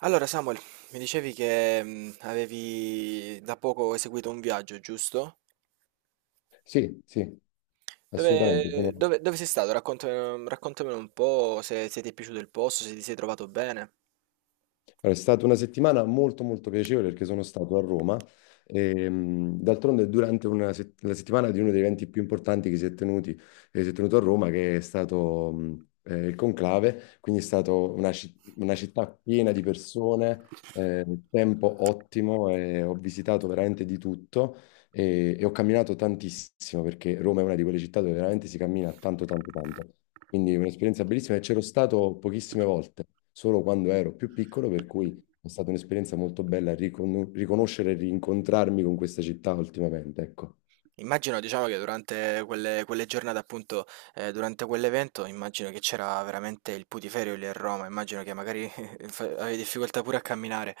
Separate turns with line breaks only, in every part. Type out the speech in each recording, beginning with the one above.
Allora, Samuel, mi dicevi che avevi da poco eseguito un viaggio, giusto?
Sì, sì, assolutamente.
Dove sei stato? Raccontamelo un po', se ti è piaciuto il posto, se ti sei trovato bene.
È stata una settimana molto molto piacevole perché sono stato a Roma. D'altronde durante la settimana di uno degli eventi più importanti che si è tenuti, si è tenuto a Roma, che è stato il Conclave, quindi è stata una città piena di persone, tempo ottimo, e ho visitato veramente di tutto e ho camminato tantissimo perché Roma è una di quelle città dove veramente si cammina tanto tanto tanto. Quindi un'esperienza bellissima e c'ero stato pochissime volte, solo quando ero più piccolo, per cui è stata un'esperienza molto bella riconoscere e rincontrarmi con questa città ultimamente, ecco.
Immagino, diciamo, che durante quelle giornate, appunto, durante quell'evento, immagino che c'era veramente il putiferio lì a Roma, immagino che magari avevi difficoltà pure a camminare.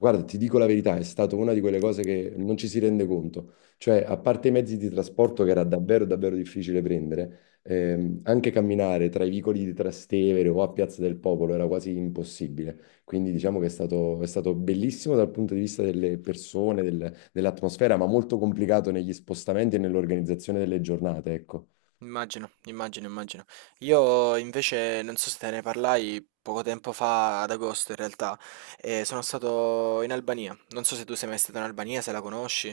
Guarda, ti dico la verità, è stata una di quelle cose che non ci si rende conto. Cioè, a parte i mezzi di trasporto che era davvero, davvero difficile prendere, anche camminare tra i vicoli di Trastevere o a Piazza del Popolo era quasi impossibile. Quindi diciamo che è stato bellissimo dal punto di vista delle persone, dell'atmosfera, ma molto complicato negli spostamenti e nell'organizzazione delle giornate, ecco.
Immagino, immagino, immagino. Io invece non so se te ne parlai poco tempo fa, ad agosto in realtà, e sono stato in Albania. Non so se tu sei mai stato in Albania, se la conosci.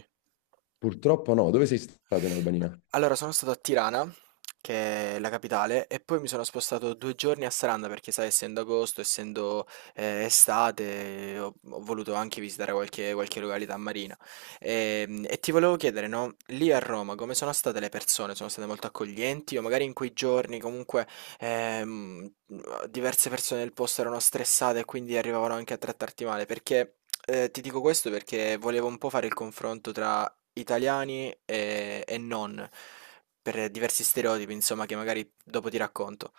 Purtroppo no. Dove sei stato in Albania?
Allora, sono stato a Tirana, che è la capitale, e poi mi sono spostato 2 giorni a Saranda perché, sai, essendo agosto, essendo estate, ho voluto anche visitare qualche località marina. E, ti volevo chiedere, no, lì a Roma come sono state le persone? Sono state molto accoglienti o magari in quei giorni comunque ehm, diverse persone del posto erano stressate e quindi arrivavano anche a trattarti male? Ti dico questo perché volevo un po' fare il confronto tra italiani e non, per diversi stereotipi, insomma, che magari dopo ti racconto.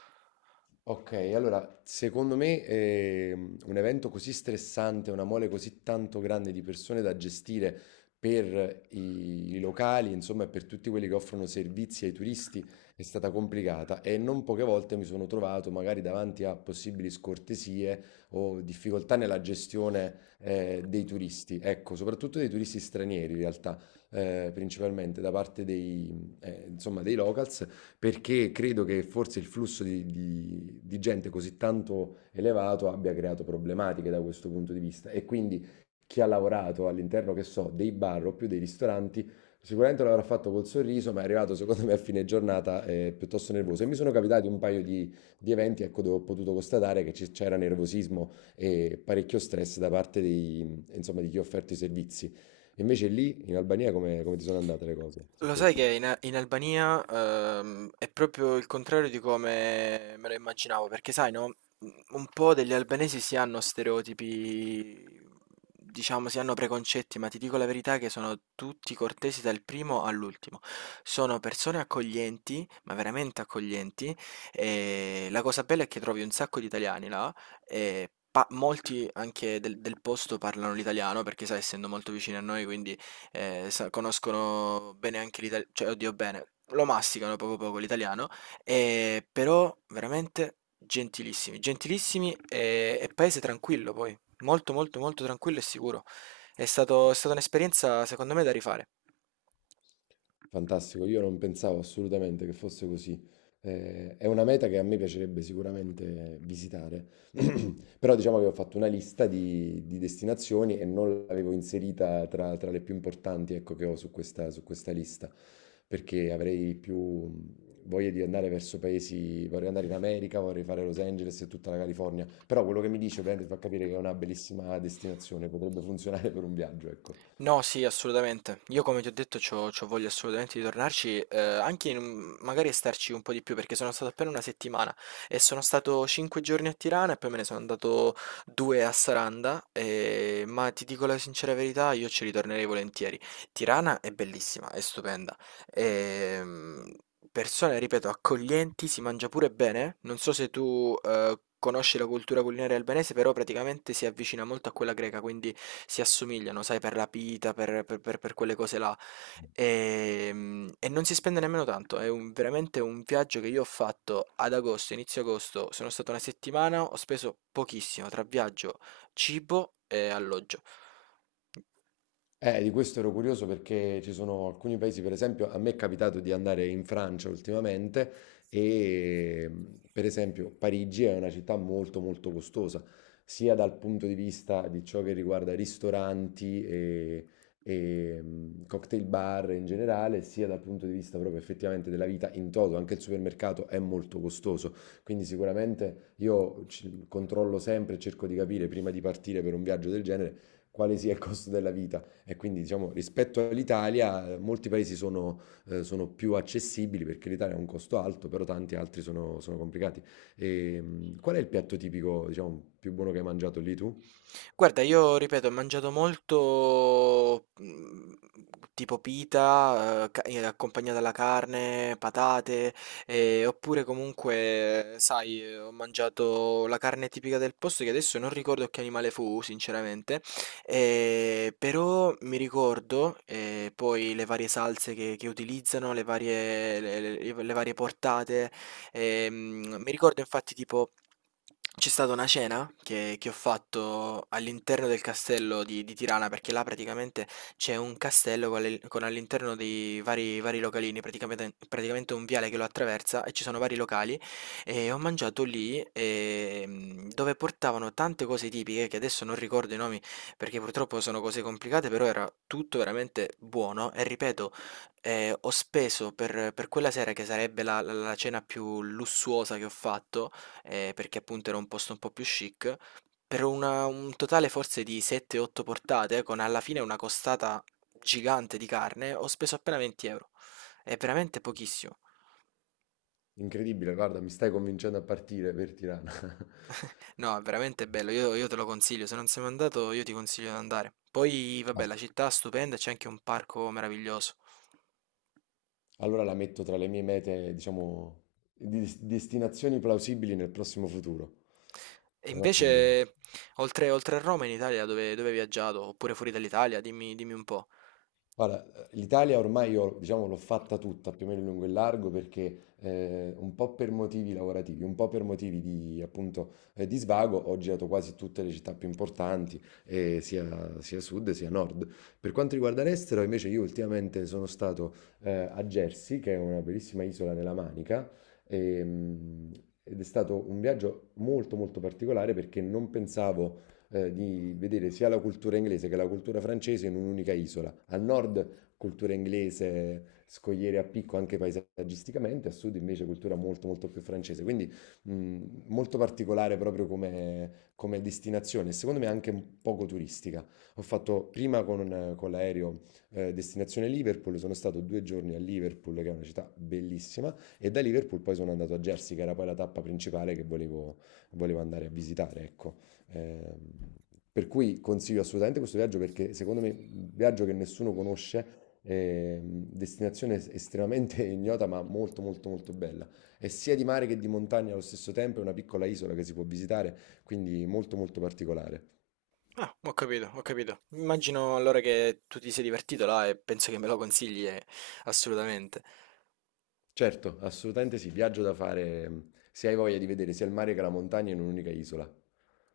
Ok, allora, secondo me un evento così stressante, una mole così tanto grande di persone da gestire per i locali, insomma, e per tutti quelli che offrono servizi ai turisti, è stata complicata e non poche volte mi sono trovato magari davanti a possibili scortesie o difficoltà nella gestione dei turisti, ecco, soprattutto dei turisti stranieri in realtà, principalmente da parte insomma, dei locals perché credo che forse il flusso di gente così tanto elevato abbia creato problematiche da questo punto di vista. E quindi chi ha lavorato all'interno, che so, dei bar o più dei ristoranti, sicuramente l'avrà fatto col sorriso, ma è arrivato secondo me a fine giornata piuttosto nervoso. E mi sono capitati un paio di eventi, ecco, dove ho potuto constatare che c'era nervosismo e parecchio stress da parte insomma, di chi ha offerto i servizi. Invece lì in Albania come ti sono andate le cose su
Lo sai
questo?
che in Albania è proprio il contrario di come me lo immaginavo, perché sai, no? Un po' degli albanesi si hanno stereotipi, diciamo, si hanno preconcetti, ma ti dico la verità che sono tutti cortesi dal primo all'ultimo. Sono persone accoglienti, ma veramente accoglienti, e la cosa bella è che trovi un sacco di italiani là, e molti anche del posto parlano l'italiano, perché sai, essendo molto vicini a noi, quindi conoscono bene anche l'italiano, cioè oddio bene, lo masticano poco poco l'italiano, però veramente gentilissimi, gentilissimi e paese tranquillo poi, molto molto molto tranquillo e sicuro. È stata un'esperienza secondo me da rifare.
Fantastico, io non pensavo assolutamente che fosse così. È una meta che a me piacerebbe sicuramente visitare, però diciamo che ho fatto una lista di destinazioni e non l'avevo inserita tra le più importanti, ecco, che ho su su questa lista, perché avrei più voglia di andare verso paesi, vorrei andare in America, vorrei fare Los Angeles e tutta la California, però quello che mi dice ovviamente fa capire che è una bellissima destinazione, potrebbe funzionare per un viaggio, ecco.
No, sì, assolutamente. Io come ti ho detto c'ho voglia assolutamente di tornarci, anche in magari starci un po' di più perché sono stato appena una settimana e sono stato 5 giorni a Tirana e poi me ne sono andato due a Saranda, ma ti dico la sincera verità, io ci ritornerei volentieri. Tirana è bellissima, è stupenda. ehm, Persone, ripeto, accoglienti, si mangia pure bene. Non so se tu conosci la cultura culinaria albanese, però praticamente si avvicina molto a quella greca, quindi si assomigliano, sai, per la pita, per quelle cose là. E non si spende nemmeno tanto. Veramente un viaggio che io ho fatto ad agosto, inizio agosto. Sono stato una settimana, ho speso pochissimo tra viaggio, cibo e alloggio.
Di questo ero curioso perché ci sono alcuni paesi, per esempio, a me è capitato di andare in Francia ultimamente e mm, per esempio Parigi è una città molto molto costosa, sia dal punto di vista di ciò che riguarda ristoranti e cocktail bar in generale, sia dal punto di vista proprio effettivamente della vita in toto, anche il supermercato è molto costoso, quindi sicuramente io controllo sempre e cerco di capire prima di partire per un viaggio del genere quale sia il costo della vita e quindi, diciamo, rispetto all'Italia, molti paesi sono più accessibili perché l'Italia ha un costo alto, però tanti altri sono complicati. Qual è il piatto tipico, diciamo, più buono che hai mangiato lì tu?
Guarda, io ripeto, ho mangiato molto, tipo pita, ca accompagnata alla carne, patate, oppure comunque sai, ho mangiato la carne tipica del posto che adesso non ricordo che animale fu sinceramente. Però mi ricordo, poi le varie salse che utilizzano, le varie portate. Mi ricordo infatti, tipo, c'è stata una cena che ho fatto all'interno del castello di Tirana, perché là praticamente c'è un castello con all'interno dei vari localini, praticamente un viale che lo attraversa, e ci sono vari locali, e ho mangiato lì, dove portavano tante cose tipiche che adesso non ricordo i nomi perché purtroppo sono cose complicate, però era tutto veramente buono. E ripeto, ho speso per quella sera, che sarebbe la cena più lussuosa che ho fatto, perché appunto era un posto un po' più chic, per una un totale forse di 7, 8 portate, con alla fine una costata gigante di carne, ho speso appena 20 €. È veramente pochissimo.
Incredibile, guarda, mi stai convincendo a partire per Tirana.
No, è veramente bello, io te lo consiglio, se non sei mai andato io ti consiglio di andare. Poi
Ma
vabbè, la città è stupenda e c'è anche un parco meraviglioso.
allora la metto tra le mie mete, diciamo, di destinazioni plausibili nel prossimo futuro.
E
È un'ottima idea.
invece, oltre a Roma, in Italia dove hai viaggiato? Oppure fuori dall'Italia? Dimmi, dimmi un po'.
Guarda, l'Italia ormai io, diciamo, l'ho fatta tutta più o meno in lungo e largo perché un po' per motivi lavorativi, un po' per motivi di, appunto, di svago, ho girato quasi tutte le città più importanti, eh, sia sud sia nord. Per quanto riguarda l'estero, invece, io ultimamente sono stato a Jersey, che è una bellissima isola nella Manica, ehm, ed è stato un viaggio molto molto particolare perché non pensavo di vedere sia la cultura inglese che la cultura francese in un'unica isola. Al nord cultura inglese, scogliere a picco anche paesaggisticamente, a sud invece cultura molto molto più francese. Quindi mh, molto particolare proprio come destinazione, e secondo me anche un poco turistica. Ho fatto prima con l'aereo destinazione Liverpool, sono stato 2 giorni a Liverpool, che è una città bellissima, e da Liverpool poi sono andato a Jersey, che era poi la tappa principale che volevo andare a visitare, ecco. Ehm, per cui consiglio assolutamente questo viaggio perché secondo me è un viaggio che nessuno conosce, destinazione estremamente ignota ma molto molto molto bella. È sia di mare che di montagna allo stesso tempo, è una piccola isola che si può visitare, quindi molto molto particolare.
Ah, ho capito, ho capito. Immagino allora che tu ti sei divertito là e penso che me lo consigli, assolutamente.
Certo, assolutamente sì, viaggio da fare se hai voglia di vedere sia il mare che la montagna in un'unica isola.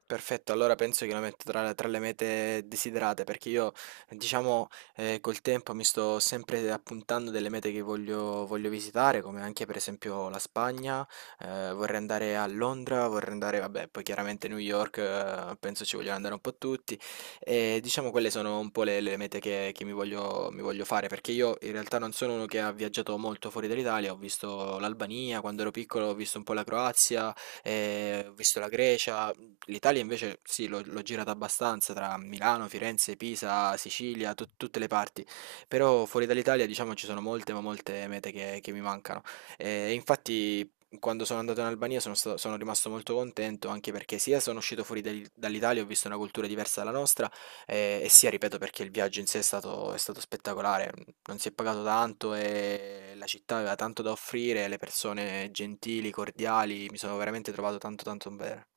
Perfetto, allora penso che lo metto tra le mete desiderate perché io, diciamo, col tempo mi sto sempre appuntando delle mete che voglio visitare, come anche per esempio la Spagna, vorrei andare a Londra, vorrei andare, vabbè, poi chiaramente New York, penso ci vogliono andare un po' tutti, e diciamo quelle sono un po' le mete che mi voglio fare, perché io in realtà non sono uno che ha viaggiato molto fuori dall'Italia, ho visto l'Albania, quando ero piccolo ho visto un po' la Croazia, ho visto la Grecia. L'Italia invece sì, l'ho girata abbastanza tra Milano, Firenze, Pisa, Sicilia, tutte le parti, però fuori dall'Italia diciamo ci sono molte ma molte mete che mi mancano. E infatti quando sono andato in Albania sono rimasto molto contento, anche perché sia sono uscito fuori dall'Italia, ho visto una cultura diversa dalla nostra, e sia, ripeto, perché il viaggio in sé è stato spettacolare, non si è pagato tanto e la città aveva tanto da offrire, le persone gentili, cordiali, mi sono veramente trovato tanto tanto bene.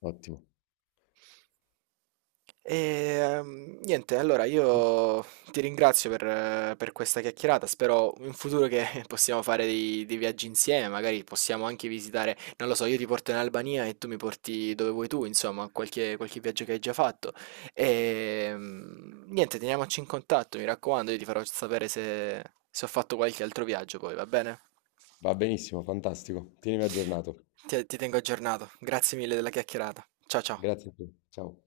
Ottimo,
E, Niente, allora io ti ringrazio per questa chiacchierata. Spero in futuro che possiamo fare dei viaggi insieme. Magari possiamo anche visitare, non lo so, io ti porto in Albania e tu mi porti dove vuoi tu, insomma, qualche viaggio che hai già fatto. Niente, teniamoci in contatto, mi raccomando, io ti farò sapere se ho fatto qualche altro viaggio poi, va bene?
va benissimo, fantastico. Tienimi aggiornato.
Ti tengo aggiornato. Grazie mille della chiacchierata. Ciao ciao.
Grazie a te. Ciao.